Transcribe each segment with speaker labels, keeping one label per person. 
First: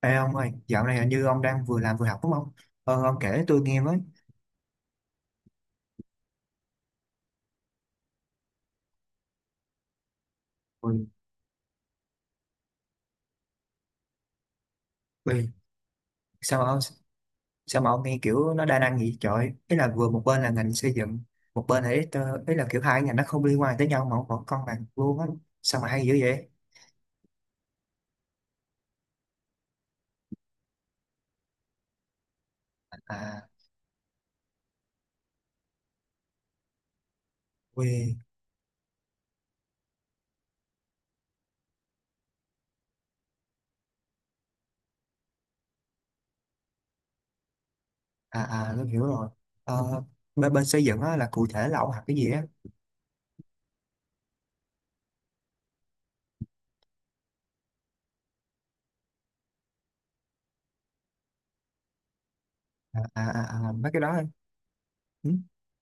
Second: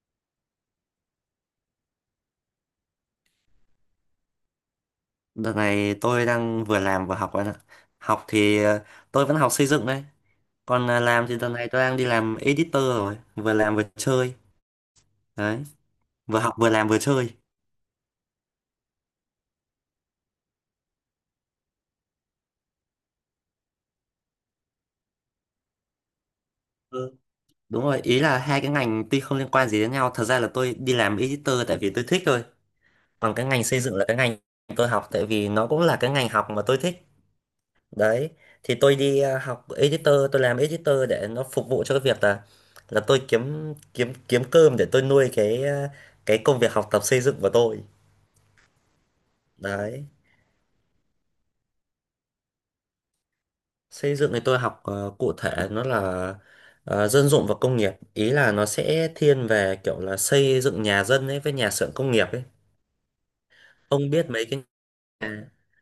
Speaker 1: Ê ông ơi, dạo này hình như ông đang vừa làm vừa học đúng không? Ông kể tôi nghe với.
Speaker 2: Đợt này tôi đang vừa làm vừa học bạn ạ. Học thì tôi vẫn học xây dựng đấy. Còn
Speaker 1: Ui,
Speaker 2: làm thì đợt này tôi đang đi làm editor rồi. Vừa làm vừa chơi.
Speaker 1: ui,
Speaker 2: Đấy. Vừa học
Speaker 1: sao
Speaker 2: vừa
Speaker 1: mà,
Speaker 2: làm vừa chơi.
Speaker 1: sao mà ông nghe kiểu nó đa năng vậy trời? Ý là vừa một bên là ngành xây dựng, một bên là ít, ý là kiểu hai ngành nó không liên quan tới nhau mà ông vẫn con bằng luôn á. Sao mà hay dữ vậy?
Speaker 2: Ừ. Đúng rồi. Ý là hai cái ngành tuy không liên quan gì đến nhau. Thật ra là tôi đi làm editor tại vì tôi thích thôi. Còn cái
Speaker 1: À,
Speaker 2: ngành xây dựng là cái ngành tôi học tại vì nó cũng là cái ngành học mà tôi thích.
Speaker 1: ui,
Speaker 2: Đấy thì tôi học editor, tôi làm editor để nó phục vụ cho cái việc là tôi kiếm kiếm kiếm cơm để tôi nuôi cái công việc học tập xây dựng của tôi.
Speaker 1: à, à, tôi hiểu rồi. Ờ,
Speaker 2: Đấy.
Speaker 1: bên xây dựng á là cụ thể là ông học cái gì á?
Speaker 2: Xây dựng thì tôi học cụ thể nó là dân dụng và công nghiệp, ý là nó sẽ thiên về kiểu là xây dựng nhà dân ấy với nhà xưởng công nghiệp ấy.
Speaker 1: À, à, à, à, mấy cái
Speaker 2: ông
Speaker 1: đó.
Speaker 2: biết mấy cái
Speaker 1: Ừ?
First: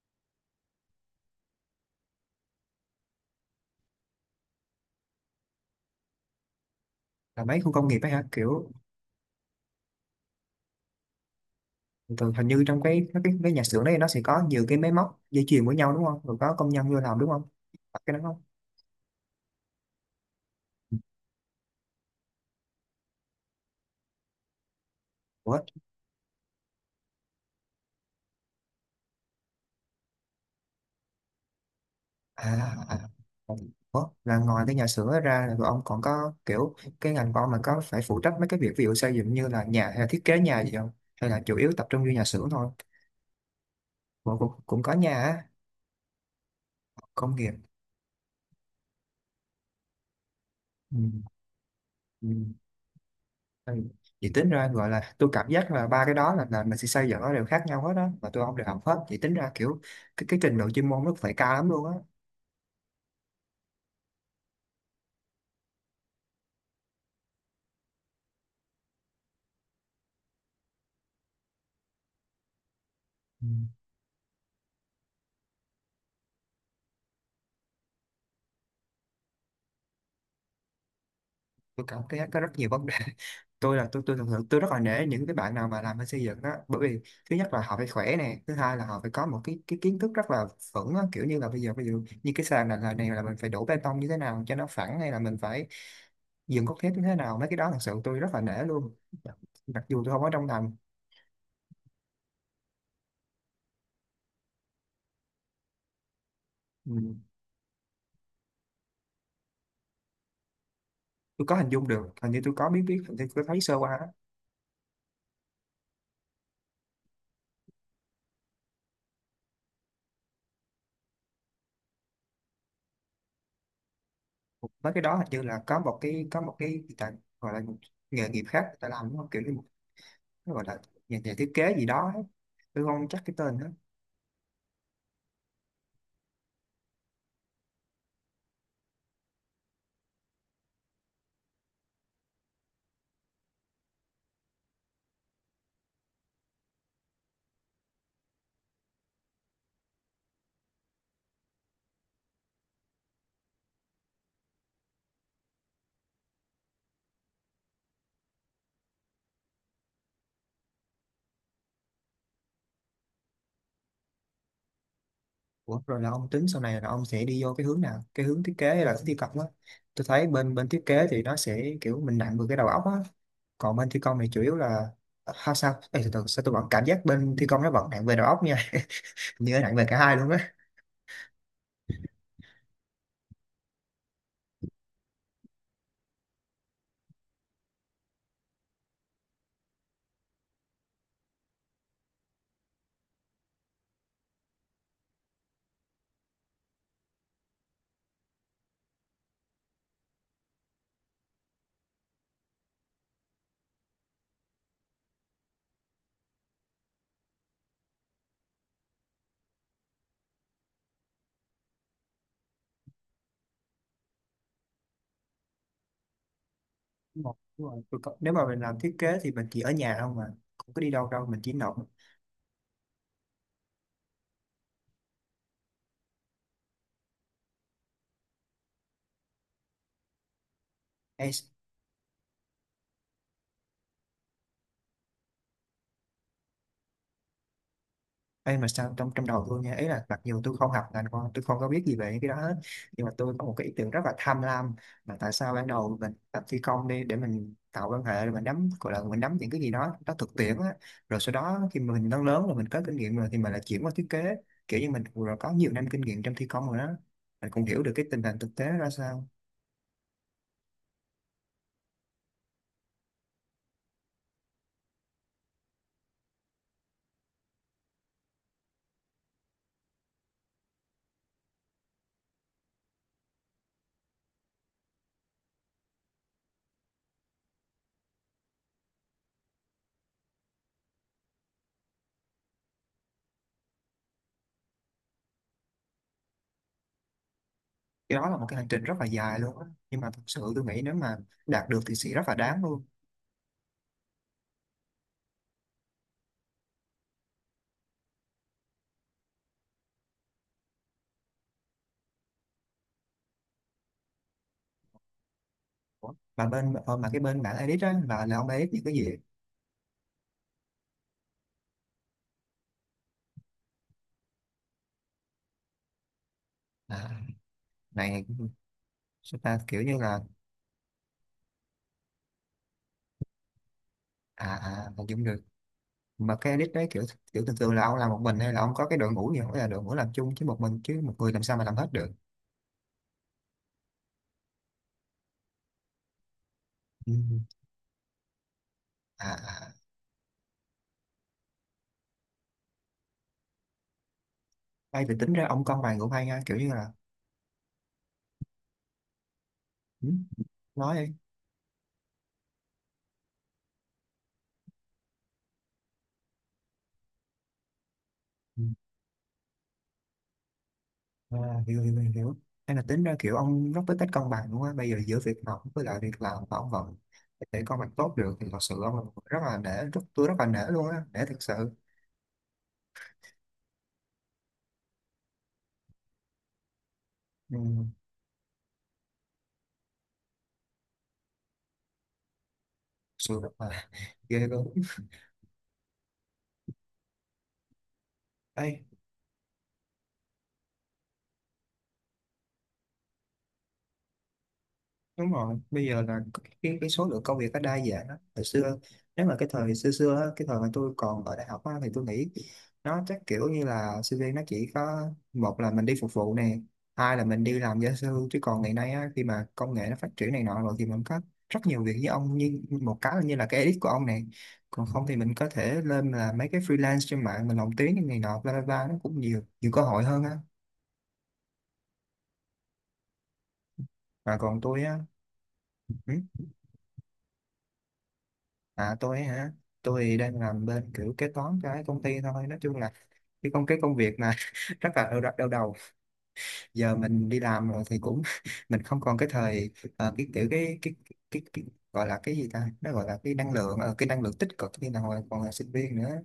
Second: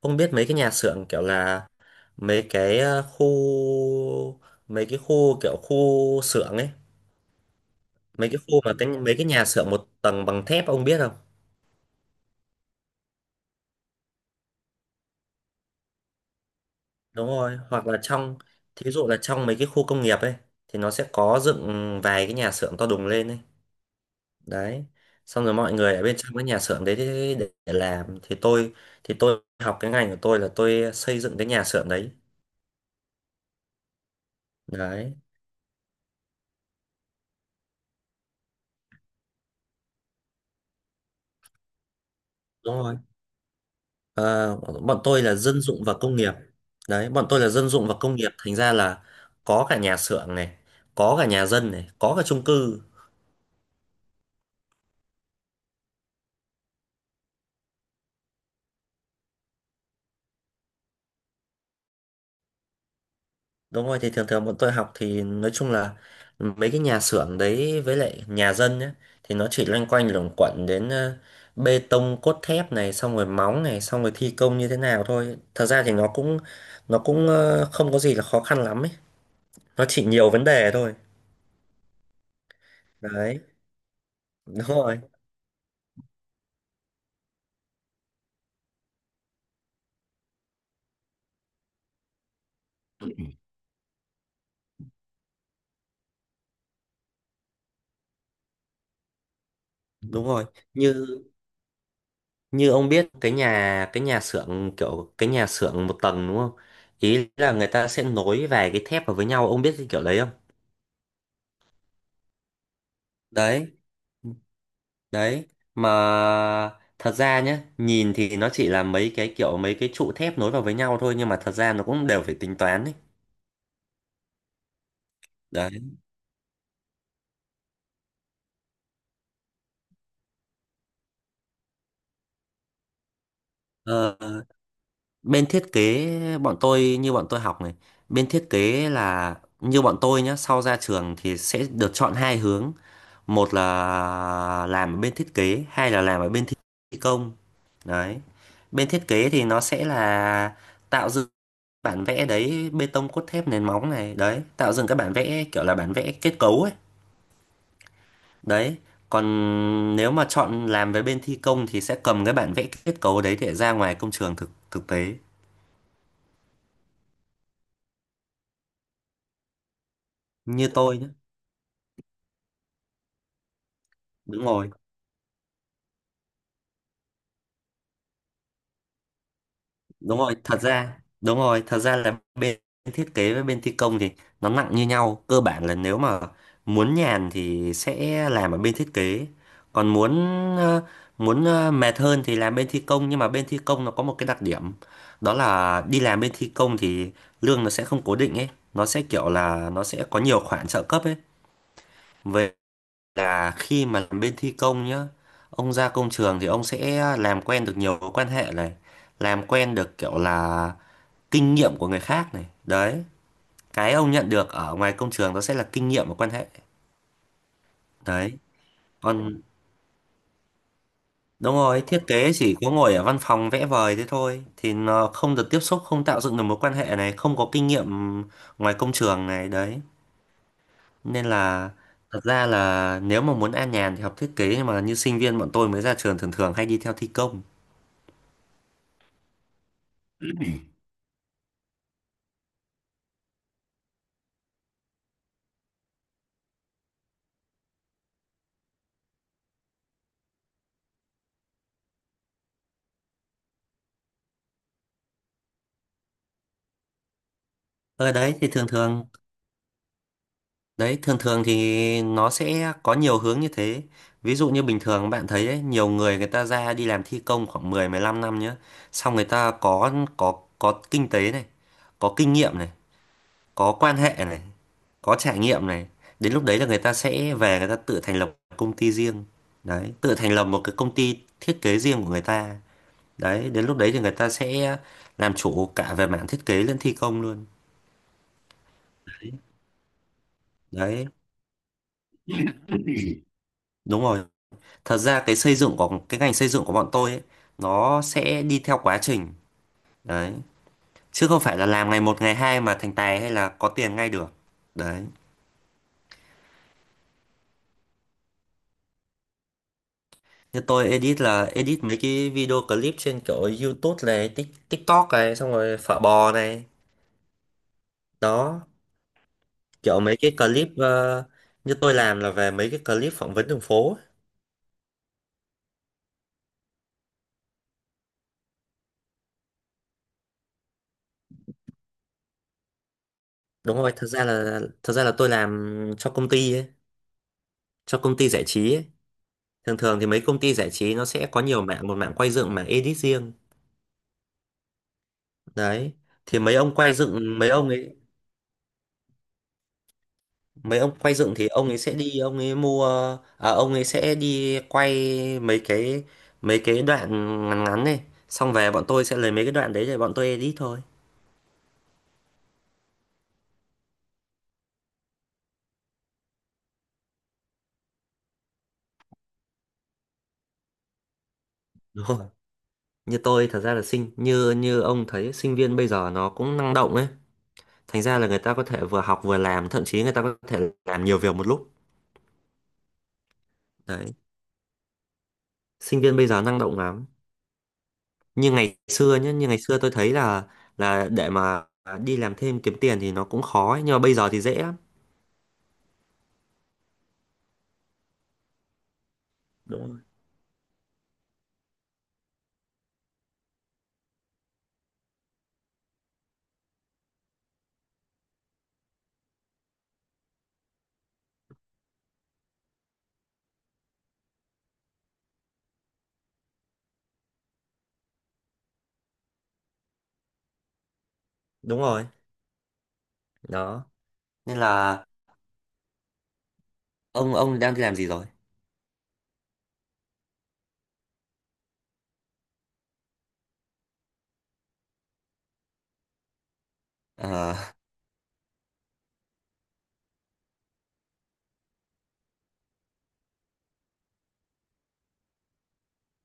Speaker 2: ông biết mấy cái nhà xưởng kiểu là mấy cái ờ, khu mấy cái khu kiểu khu xưởng ấy,
Speaker 1: Là mấy khu công nghiệp ấy hả?
Speaker 2: mấy cái khu
Speaker 1: Kiểu
Speaker 2: mà mấy cái nhà xưởng một tầng bằng thép, ông biết không?
Speaker 1: thường hình như trong cái nhà xưởng đấy nó sẽ có nhiều cái máy móc dây chuyền với nhau đúng không? Rồi có công nhân vô làm
Speaker 2: Đúng
Speaker 1: đúng không?
Speaker 2: rồi, hoặc là
Speaker 1: Phải cái đó không?
Speaker 2: thí dụ là trong mấy cái khu công nghiệp ấy thì nó sẽ có dựng vài cái nhà xưởng to đùng lên ấy. Đấy, xong rồi
Speaker 1: Ủa?
Speaker 2: mọi người ở bên trong cái nhà xưởng đấy để làm. Thì tôi học cái ngành của tôi là tôi xây dựng cái nhà xưởng đấy.
Speaker 1: À, à. À. Ủa? Là ngoài cái nhà xưởng
Speaker 2: Đấy.
Speaker 1: đó ra là ông còn có kiểu cái ngành của ông là có phải phụ trách mấy cái việc ví dụ xây dựng như là nhà hay là thiết kế nhà gì không? Hay là chủ yếu tập trung vô nhà xưởng thôi?
Speaker 2: Đúng rồi.
Speaker 1: Ủa,
Speaker 2: Ờ,
Speaker 1: cũng có
Speaker 2: bọn
Speaker 1: nhà
Speaker 2: tôi là
Speaker 1: á,
Speaker 2: dân dụng và công nghiệp. Đấy, bọn
Speaker 1: công
Speaker 2: tôi là
Speaker 1: nghiệp.
Speaker 2: dân dụng và công nghiệp, thành ra là có cả nhà xưởng này,
Speaker 1: Ừ.
Speaker 2: có cả nhà dân này, có cả
Speaker 1: Ừ.
Speaker 2: chung cư.
Speaker 1: Ừ. Vậy tính ra gọi là tôi cảm giác là ba cái đó là mình sẽ xây dựng nó đều khác nhau hết đó và tôi không đều học hết, vậy tính ra kiểu cái trình độ chuyên môn nó phải cao lắm luôn á.
Speaker 2: Đúng rồi, thì thường thường bọn tôi học thì nói chung là mấy cái nhà xưởng đấy với lại nhà dân nhá, thì nó chỉ loanh quanh luẩn quẩn đến bê tông cốt thép này, xong rồi
Speaker 1: Ừ,
Speaker 2: móng này, xong rồi thi công như thế nào thôi. Thật ra thì nó cũng không có gì là khó khăn lắm ấy. Nó chỉ nhiều vấn đề thôi.
Speaker 1: tôi cảm thấy có rất nhiều vấn đề.
Speaker 2: Đấy,
Speaker 1: Tôi là tôi thường thường
Speaker 2: đúng
Speaker 1: tôi rất là
Speaker 2: rồi.
Speaker 1: nể những cái bạn nào mà làm bên xây dựng đó, bởi vì thứ nhất là họ phải khỏe nè, thứ hai là họ phải có một cái kiến thức rất là vững á, kiểu như là bây giờ ví dụ như cái sàn này là mình phải đổ bê tông như thế nào cho nó phẳng, hay là mình phải dựng cốt thép như thế nào, mấy cái đó thật sự tôi rất là nể luôn. Dạ, mặc dù tôi không
Speaker 2: Đúng
Speaker 1: ở
Speaker 2: rồi.
Speaker 1: trong ngành.
Speaker 2: Như Như ông biết cái nhà xưởng kiểu cái nhà xưởng một tầng đúng không?
Speaker 1: Ừ,
Speaker 2: Ý là người ta sẽ nối vài cái thép vào với nhau, ông biết cái kiểu đấy không?
Speaker 1: tôi có hình dung được, hình như tôi có biết biết hình như tôi thấy sơ
Speaker 2: Đấy.
Speaker 1: qua á.
Speaker 2: Đấy, mà thật ra nhé, nhìn thì nó chỉ là mấy cái trụ thép nối vào với nhau thôi, nhưng mà thật ra nó cũng đều phải tính toán ấy.
Speaker 1: Mấy cái đó hình như là có
Speaker 2: Đấy.
Speaker 1: một cái, người ta gọi là một nghề nghiệp khác người ta làm, đúng không, kiểu như nó gọi là nhà thiết kế gì đó ấy. Tôi không chắc cái tên đó.
Speaker 2: Ờ, bên thiết kế bọn tôi, như bọn tôi học này, bên thiết kế là như bọn tôi nhá, sau ra trường thì sẽ được chọn hai hướng. Một là làm ở bên thiết kế, hai là làm ở bên thi công. Đấy. Bên thiết kế thì nó sẽ là tạo dựng bản vẽ đấy, bê tông cốt thép nền móng này, đấy tạo dựng các bản vẽ kiểu là bản vẽ kết cấu ấy. Đấy, còn nếu mà chọn làm với bên thi công thì sẽ cầm cái bản vẽ kết cấu đấy để ra ngoài công trường thực thực tế.
Speaker 1: Ủa, rồi là ông tính sau này là ông sẽ đi vô cái hướng nào, cái hướng thiết kế hay là hướng thi công á? Tôi thấy bên bên
Speaker 2: Như
Speaker 1: thiết
Speaker 2: tôi
Speaker 1: kế
Speaker 2: nhé,
Speaker 1: thì nó sẽ kiểu mình nặng về cái đầu óc á, còn bên thi công thì chủ
Speaker 2: đúng
Speaker 1: yếu
Speaker 2: rồi.
Speaker 1: là how sao. Ê, từ từ, sao tôi vẫn cảm giác bên thi công nó vẫn nặng về đầu óc nha, như nó nặng về cả hai luôn á.
Speaker 2: Đúng rồi, thật ra là bên thiết kế với bên thi công thì nó nặng như nhau. Cơ bản là nếu mà muốn nhàn thì sẽ làm ở bên thiết kế, còn muốn ờ, mệt hơn thì làm bên thi công. Nhưng mà bên thi công nó có một cái đặc điểm, đó là đi làm bên thi công thì lương nó sẽ không cố định ấy, nó sẽ kiểu là nó sẽ có nhiều khoản trợ cấp ấy. về là khi mà làm bên thi công nhá, ông ra công trường thì ông sẽ làm quen được nhiều mối quan hệ này, làm quen được kiểu là kinh nghiệm của người khác này. Đấy, cái ông nhận được ở ngoài công trường đó sẽ là kinh nghiệm và quan hệ.
Speaker 1: Đúng rồi, đúng rồi. Tôi có- nếu
Speaker 2: Đấy,
Speaker 1: mà mình làm thiết kế thì
Speaker 2: còn
Speaker 1: mình chỉ ở nhà không mà không có đi đâu đâu, mình chỉ
Speaker 2: đúng
Speaker 1: nộp.
Speaker 2: rồi, thiết kế chỉ có ngồi ở văn phòng vẽ vời thế thôi thì nó không được tiếp xúc, không tạo dựng được mối quan hệ này, không có kinh nghiệm ngoài công trường này. Đấy nên
Speaker 1: Ê,
Speaker 2: là thật ra là nếu mà muốn an nhàn thì học thiết kế, nhưng mà như sinh viên bọn tôi mới ra trường thường thường hay đi theo thi công.
Speaker 1: Mà sao trong trong đầu tôi nha, ý là mặc dù tôi không học ngành con, tôi không có biết gì về cái đó hết, nhưng mà tôi có một cái ý tưởng rất là tham lam, là tại sao ban đầu mình tập phi công đi để mình tạo quan hệ, rồi mình nắm, gọi là mình nắm những cái gì đó nó thực tiễn á, rồi sau đó khi mà mình lớn lớn rồi, mình có kinh nghiệm rồi thì mình lại chuyển qua thiết kế, kiểu như mình rồi có nhiều năm kinh nghiệm trong thi công rồi đó, mình cũng hiểu được cái
Speaker 2: Ở
Speaker 1: tình
Speaker 2: đấy
Speaker 1: hình
Speaker 2: thì
Speaker 1: thực tế
Speaker 2: thường
Speaker 1: ra
Speaker 2: thường
Speaker 1: sao.
Speaker 2: Đấy, thường thường thì nó sẽ có nhiều hướng như thế. Ví dụ như bình thường bạn thấy ấy, nhiều người người ta ra đi làm thi công khoảng 10 15 năm nhá. Xong người ta có kinh tế này, có kinh nghiệm này, có quan hệ này, có trải nghiệm này. Đến lúc đấy là người ta sẽ về người ta tự thành lập công ty riêng. Đấy, tự thành lập một cái công ty thiết kế riêng của người ta. Đấy, đến lúc đấy thì người ta sẽ làm chủ cả về mảng thiết kế lẫn thi công luôn.
Speaker 1: Cái đó là một cái hành trình rất là dài luôn á, nhưng mà thật sự tôi nghĩ nếu
Speaker 2: Đấy,
Speaker 1: mà đạt được thì sẽ rất là đáng luôn.
Speaker 2: đúng rồi. Thật ra cái xây dựng của cái ngành xây dựng của bọn tôi ấy, nó sẽ đi theo quá trình. Đấy, chứ không phải là làm ngày một ngày hai mà thành tài hay là có tiền ngay được. Đấy.
Speaker 1: Mà bên mà cái bên bạn edit á là ông edit những cái gì?
Speaker 2: Như tôi edit là edit mấy cái video clip trên kiểu YouTube này, TikTok này, xong rồi phở bò này
Speaker 1: À, này
Speaker 2: đó,
Speaker 1: chúng ta kiểu như
Speaker 2: kiểu mấy
Speaker 1: là.
Speaker 2: cái như tôi làm là về mấy cái clip phỏng vấn đường phố ấy.
Speaker 1: À à, hình dung được. Mà cái edit đấy kiểu, kiểu thường thường là ông làm một mình hay là ông có cái đội ngũ gì không, hay là đội ngũ làm chung chứ một mình chứ một người làm sao mà làm hết được.
Speaker 2: Đúng rồi thật ra là tôi làm cho công ty ấy,
Speaker 1: Ừ.
Speaker 2: cho công ty giải trí ấy.
Speaker 1: À à,
Speaker 2: Thường thường thì mấy công ty giải trí nó sẽ có nhiều mảng, một mảng quay dựng, mảng edit riêng.
Speaker 1: hay thì tính ra ông con
Speaker 2: Đấy,
Speaker 1: bài ngủ hay
Speaker 2: thì
Speaker 1: ha,
Speaker 2: mấy
Speaker 1: kiểu như
Speaker 2: ông
Speaker 1: là.
Speaker 2: quay dựng, mấy ông ấy,
Speaker 1: Ừ,
Speaker 2: mấy ông
Speaker 1: nói đi.
Speaker 2: quay dựng thì ông ấy sẽ đi ông ấy mua ông ấy sẽ đi quay mấy cái đoạn ngắn ngắn này, xong
Speaker 1: Ừ.
Speaker 2: về bọn tôi sẽ lấy mấy cái đoạn đấy để bọn tôi edit thôi.
Speaker 1: À, hiểu hiểu hiểu hiểu. Hay là tính ra kiểu ông rất biết cách cân bằng đúng không á? Bây giờ giữa việc học với lại việc làm mà ông vẫn để con bằng tốt được thì thật sự ông là một người rất là nể, tôi rất là nể luôn á, nể thật sự.
Speaker 2: Đúng rồi. Như tôi thật ra là sinh như Như ông thấy, sinh viên bây giờ nó cũng năng động ấy.
Speaker 1: Ừ,
Speaker 2: Thành
Speaker 1: thật
Speaker 2: ra là người ta có thể vừa học vừa làm, thậm chí người ta có thể làm nhiều việc một lúc.
Speaker 1: sự rất là
Speaker 2: Đấy.
Speaker 1: ghê luôn.
Speaker 2: Sinh viên bây giờ năng động lắm.
Speaker 1: Ê,
Speaker 2: Như ngày xưa tôi thấy là để mà đi làm thêm kiếm tiền thì nó cũng khó ấy. Nhưng mà bây giờ thì dễ lắm,
Speaker 1: đúng rồi, bây giờ là cái số lượng công việc nó đa dạng đó. Hồi xưa, nếu mà cái thời
Speaker 2: đúng
Speaker 1: xưa
Speaker 2: rồi.
Speaker 1: xưa á, cái thời mà tôi còn ở đại học á, thì tôi nghĩ nó chắc kiểu như là sinh viên nó chỉ có, một là mình đi phục vụ nè, hai là mình đi làm gia sư, chứ còn ngày nay á, khi mà công nghệ nó phát triển này nọ rồi thì mình có rất nhiều việc, như ông, như một cái là như là cái edit của ông này, còn không thì mình có thể lên là mấy cái freelance trên mạng, mình lồng tiếng như này nọ bla bla bla, nó cũng nhiều nhiều cơ hội hơn á.
Speaker 2: Đúng rồi đó,
Speaker 1: Và
Speaker 2: nên
Speaker 1: còn tôi á.
Speaker 2: là
Speaker 1: Ừ,
Speaker 2: ông đang đi làm gì rồi?
Speaker 1: à tôi hả? Tôi đang làm bên kiểu kế toán cho cái công ty thôi. Nói chung là cái công việc mà rất là đau đầu. Giờ mình đi
Speaker 2: ờ
Speaker 1: làm rồi thì cũng mình không còn cái thời cái kiểu cái gọi là cái gì ta? Nó gọi là cái năng lượng, cái năng lượng tích cực như là hồi còn là sinh viên nữa.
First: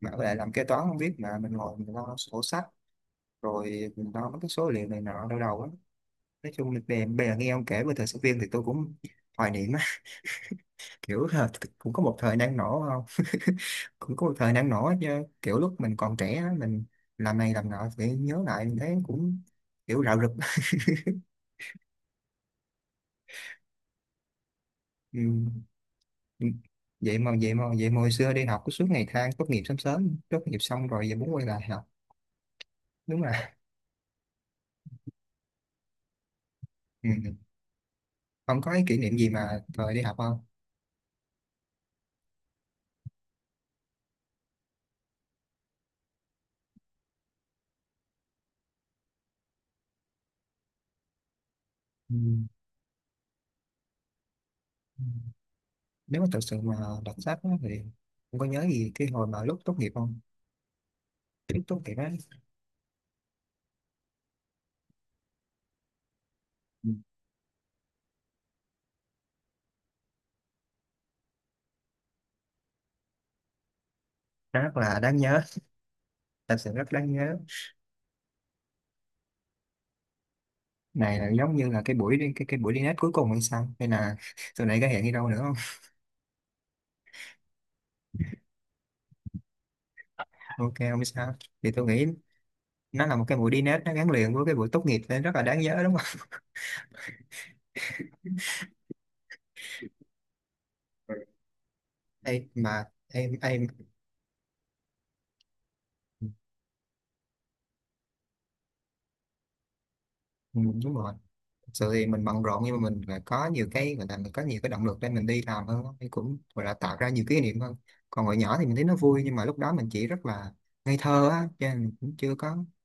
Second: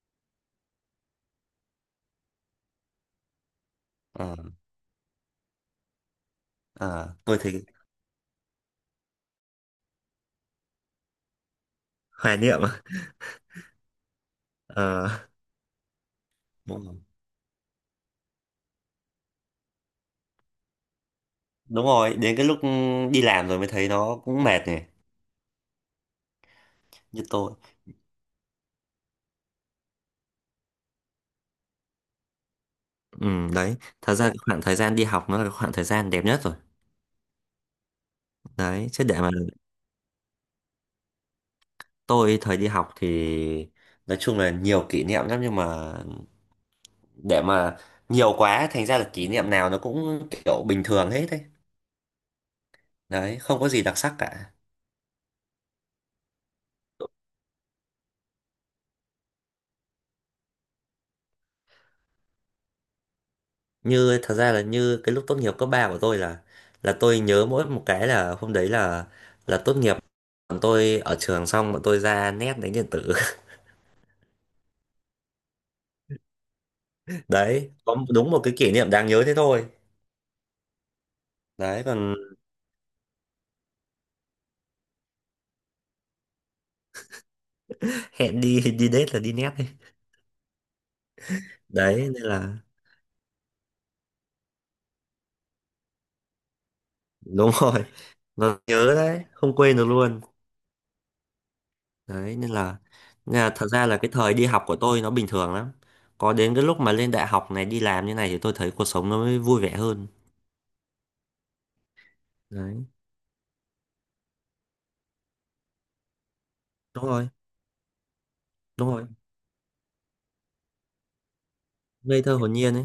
Speaker 1: Mà với lại làm kế toán không biết, mà mình ngồi mình lo sổ sách rồi mình lo
Speaker 2: ờ
Speaker 1: mấy cái số liệu này nọ đau đầu á. Nói chung là bè
Speaker 2: ờ
Speaker 1: bè
Speaker 2: tôi
Speaker 1: nghe ông
Speaker 2: thấy
Speaker 1: kể về thời sinh viên thì tôi cũng hoài niệm, kiểu ha, cũng có một thời
Speaker 2: hoài
Speaker 1: năng
Speaker 2: niệm à?
Speaker 1: nổ không? Cũng có một thời năng nổ chứ,
Speaker 2: Ờ
Speaker 1: kiểu lúc mình còn trẻ á,
Speaker 2: đúng
Speaker 1: mình
Speaker 2: rồi.
Speaker 1: làm này làm nọ thì nhớ lại mình thấy cũng kiểu rạo rực.
Speaker 2: Đúng rồi, đến cái lúc đi làm rồi mới thấy nó cũng mệt này.
Speaker 1: Ừ. Ừ. vậy
Speaker 2: Như
Speaker 1: mà
Speaker 2: tôi,
Speaker 1: vậy mà vậy mà hồi xưa đi học cứ suốt ngày than tốt nghiệp sớm sớm, tốt nghiệp xong rồi giờ muốn quay lại học. Đúng
Speaker 2: ừ,
Speaker 1: là.
Speaker 2: đấy, thật ra khoảng thời gian đi học nó là khoảng thời gian đẹp nhất rồi.
Speaker 1: Ừ. Không có cái
Speaker 2: Đấy
Speaker 1: kỷ
Speaker 2: chứ,
Speaker 1: niệm
Speaker 2: để
Speaker 1: gì
Speaker 2: mà
Speaker 1: mà thời đi học không?
Speaker 2: tôi thời đi học thì nói chung là nhiều kỷ niệm lắm, nhưng mà để mà nhiều quá thành ra là kỷ niệm nào nó cũng kiểu bình thường hết đấy.
Speaker 1: Ừ,
Speaker 2: Đấy, không có gì đặc sắc cả.
Speaker 1: nếu mà thật sự mà đọc sách á, thì không có nhớ gì cái hồi mà lúc tốt nghiệp không? Cái lúc tốt nghiệp á.
Speaker 2: Như thật ra là như Cái lúc tốt nghiệp cấp 3 của tôi là
Speaker 1: Ừ,
Speaker 2: tôi nhớ mỗi một cái là hôm đấy là tốt nghiệp bọn tôi ở trường, xong bọn tôi ra nét đánh điện tử
Speaker 1: rất là đáng nhớ, thật sự rất đáng nhớ.
Speaker 2: đấy, có đúng một cái kỷ niệm đáng nhớ thế thôi.
Speaker 1: Này là giống như là
Speaker 2: Đấy,
Speaker 1: cái
Speaker 2: còn
Speaker 1: buổi đi cái buổi đi nét cuối cùng hay sao, hay là tụi này có hẹn đi đâu nữa không?
Speaker 2: hẹn đi đi date là đi nét đấy.
Speaker 1: Ok không sao, thì tôi
Speaker 2: Đấy
Speaker 1: nghĩ
Speaker 2: nên là
Speaker 1: nó là một cái buổi đi nét, nó gắn liền với cái buổi tốt nghiệp nên rất là đáng nhớ đúng không?
Speaker 2: đúng rồi, nó nhớ đấy, không quên được luôn.
Speaker 1: Ừ. Ê,
Speaker 2: Đấy
Speaker 1: mà em
Speaker 2: nên là
Speaker 1: em
Speaker 2: thật ra là cái thời đi học của tôi nó bình thường lắm. Có đến cái lúc mà lên đại học này, đi làm như này thì tôi thấy cuộc sống nó mới vui vẻ hơn.
Speaker 1: đúng rồi. Thực sự thì mình bận rộn nhưng
Speaker 2: Đấy,
Speaker 1: mà mình lại có nhiều cái, gọi là mình có nhiều cái động lực để mình đi làm hơn á, thì cũng gọi là tạo
Speaker 2: đúng
Speaker 1: ra nhiều
Speaker 2: rồi,
Speaker 1: kỷ niệm hơn. Còn hồi nhỏ thì mình thấy
Speaker 2: đúng
Speaker 1: nó
Speaker 2: rồi.
Speaker 1: vui nhưng mà lúc đó mình chỉ rất là ngây thơ á cho nên mình cũng
Speaker 2: Ngây thơ
Speaker 1: chưa
Speaker 2: hồn
Speaker 1: có.
Speaker 2: nhiên ấy.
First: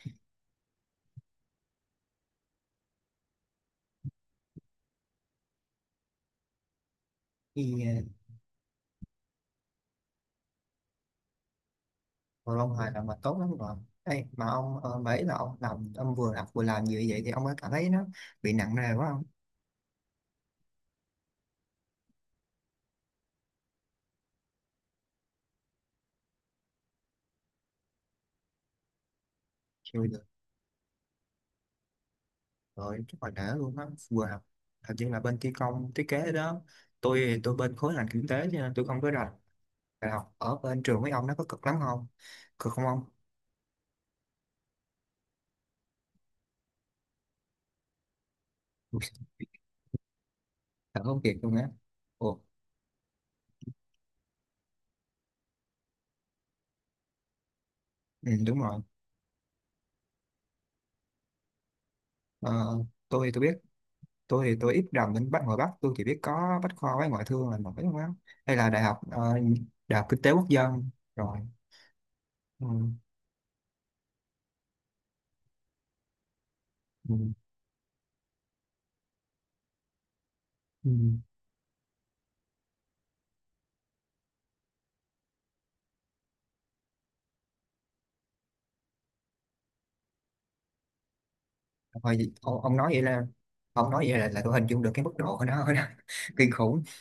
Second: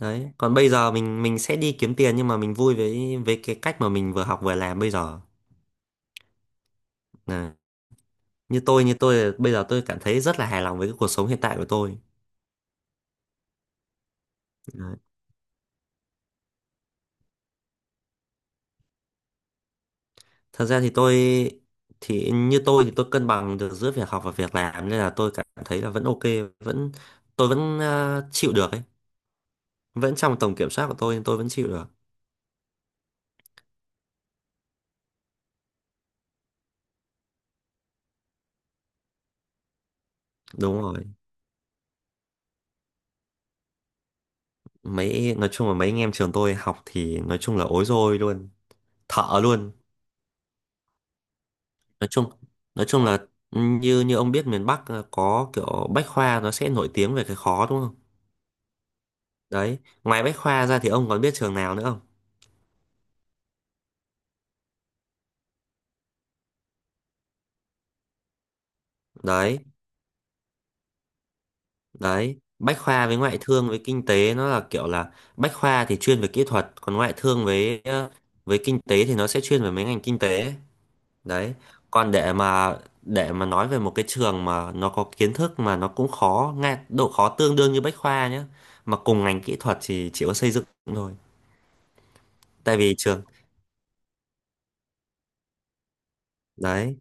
Speaker 2: Đấy, còn bây giờ mình sẽ đi kiếm tiền, nhưng mà mình vui với cái cách mà mình vừa học vừa làm bây giờ. Này,
Speaker 1: Ừ,
Speaker 2: như tôi bây giờ tôi cảm thấy rất là hài lòng với cái cuộc sống hiện tại của tôi.
Speaker 1: còn Long Hoài là mà tốt lắm rồi. Ê, mà ông
Speaker 2: Đấy.
Speaker 1: mấy là ông làm ông vừa làm như vậy thì ông có cảm thấy nó bị nặng nề quá không?
Speaker 2: Thật ra thì tôi thì Như tôi thì tôi cân bằng được giữa việc học và việc làm, nên là tôi cảm thấy là vẫn ok, vẫn, tôi vẫn chịu được ấy,
Speaker 1: Chịu
Speaker 2: vẫn
Speaker 1: được.
Speaker 2: trong tầm kiểm soát của tôi, nhưng tôi vẫn chịu được.
Speaker 1: Rồi chắc là để luôn á vừa học. Hình như là bên thi công thiết kế đó, tôi bên khối ngành kinh tế cho nên tôi không có rành. Đại học ở
Speaker 2: Đúng
Speaker 1: bên trường
Speaker 2: rồi.
Speaker 1: mấy ông nó có cực lắm không? Cực không ông?
Speaker 2: Nói chung là mấy anh em trường tôi học thì nói chung là ối rồi luôn,
Speaker 1: Ui,
Speaker 2: thợ luôn.
Speaker 1: thật không, kiệt luôn á.
Speaker 2: nói chung
Speaker 1: Ồ,
Speaker 2: nói chung là như như ông biết miền Bắc có kiểu Bách Khoa nó sẽ nổi tiếng về cái khó đúng không.
Speaker 1: ừ, đúng rồi.
Speaker 2: Đấy, ngoài Bách Khoa ra thì ông còn biết trường nào nữa không?
Speaker 1: Ờ, tôi biết, tôi thì tôi ít rành bên Bắc, ngoài Bắc tôi chỉ biết có Bách Khoa với Ngoại Thương là nổi, không á hay là đại học
Speaker 2: Đấy
Speaker 1: đại học Kinh Tế Quốc Dân. Rồi.
Speaker 2: Đấy,
Speaker 1: Ừ,
Speaker 2: Bách Khoa với ngoại thương với kinh tế nó là kiểu là Bách Khoa thì chuyên về kỹ thuật, còn
Speaker 1: ừ,
Speaker 2: ngoại thương với với kinh tế thì nó sẽ chuyên về mấy ngành kinh tế.
Speaker 1: ừ.
Speaker 2: Đấy, còn để mà nói về một cái trường mà nó có kiến thức mà nó cũng khó, ngay độ khó tương đương như Bách Khoa nhé, mà cùng ngành kỹ thuật thì chỉ có xây dựng thôi.
Speaker 1: Thôi, vậy- ông
Speaker 2: Tại
Speaker 1: nói
Speaker 2: vì
Speaker 1: vậy
Speaker 2: trường
Speaker 1: là là tôi hình dung được cái mức độ của nó rồi đó. Kinh khủng.
Speaker 2: Đấy,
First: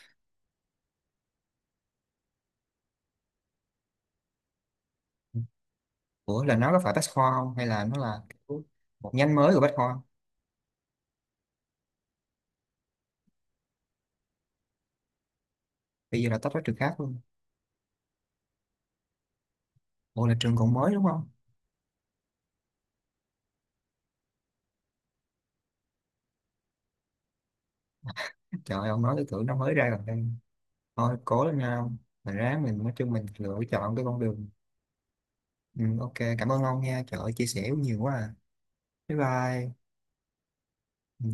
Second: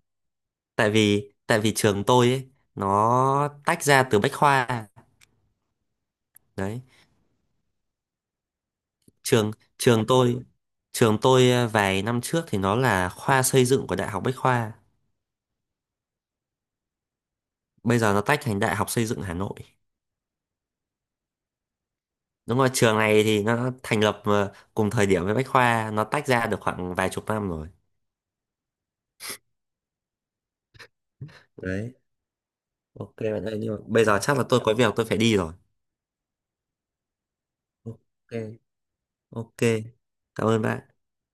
Speaker 2: tại vì trường tôi ấy nó tách ra từ Bách Khoa.
Speaker 1: Ủa là nó có
Speaker 2: Đấy,
Speaker 1: phải Bách Khoa không hay là nó là kiểu một nhánh
Speaker 2: trường
Speaker 1: mới của Bách Khoa?
Speaker 2: trường tôi trường tôi vài năm trước thì nó là khoa xây dựng của Đại học Bách Khoa,
Speaker 1: Bây giờ là tách ra trường khác luôn.
Speaker 2: bây giờ nó tách thành Đại học Xây dựng Hà Nội.
Speaker 1: Ủa là trường còn mới đúng không?
Speaker 2: Đúng rồi, trường này thì nó thành lập cùng thời điểm với Bách Khoa, nó tách ra được khoảng vài chục năm rồi.
Speaker 1: Trời ơi, ông nói cái tưởng nó mới ra gần đây. Thôi cố lên nha
Speaker 2: Đấy,
Speaker 1: ông, mình ráng, mình nói chung
Speaker 2: ok
Speaker 1: mình
Speaker 2: bạn ơi,
Speaker 1: lựa
Speaker 2: nhưng mà
Speaker 1: chọn cái
Speaker 2: bây giờ
Speaker 1: con
Speaker 2: chắc là
Speaker 1: đường.
Speaker 2: tôi có việc tôi phải đi rồi.
Speaker 1: Ừ, ok cảm ơn ông nha, trời ơi chia sẻ nhiều quá
Speaker 2: Ok.
Speaker 1: à. Bye
Speaker 2: Ok,
Speaker 1: bye.
Speaker 2: cảm ơn bạn.
Speaker 1: Ừ.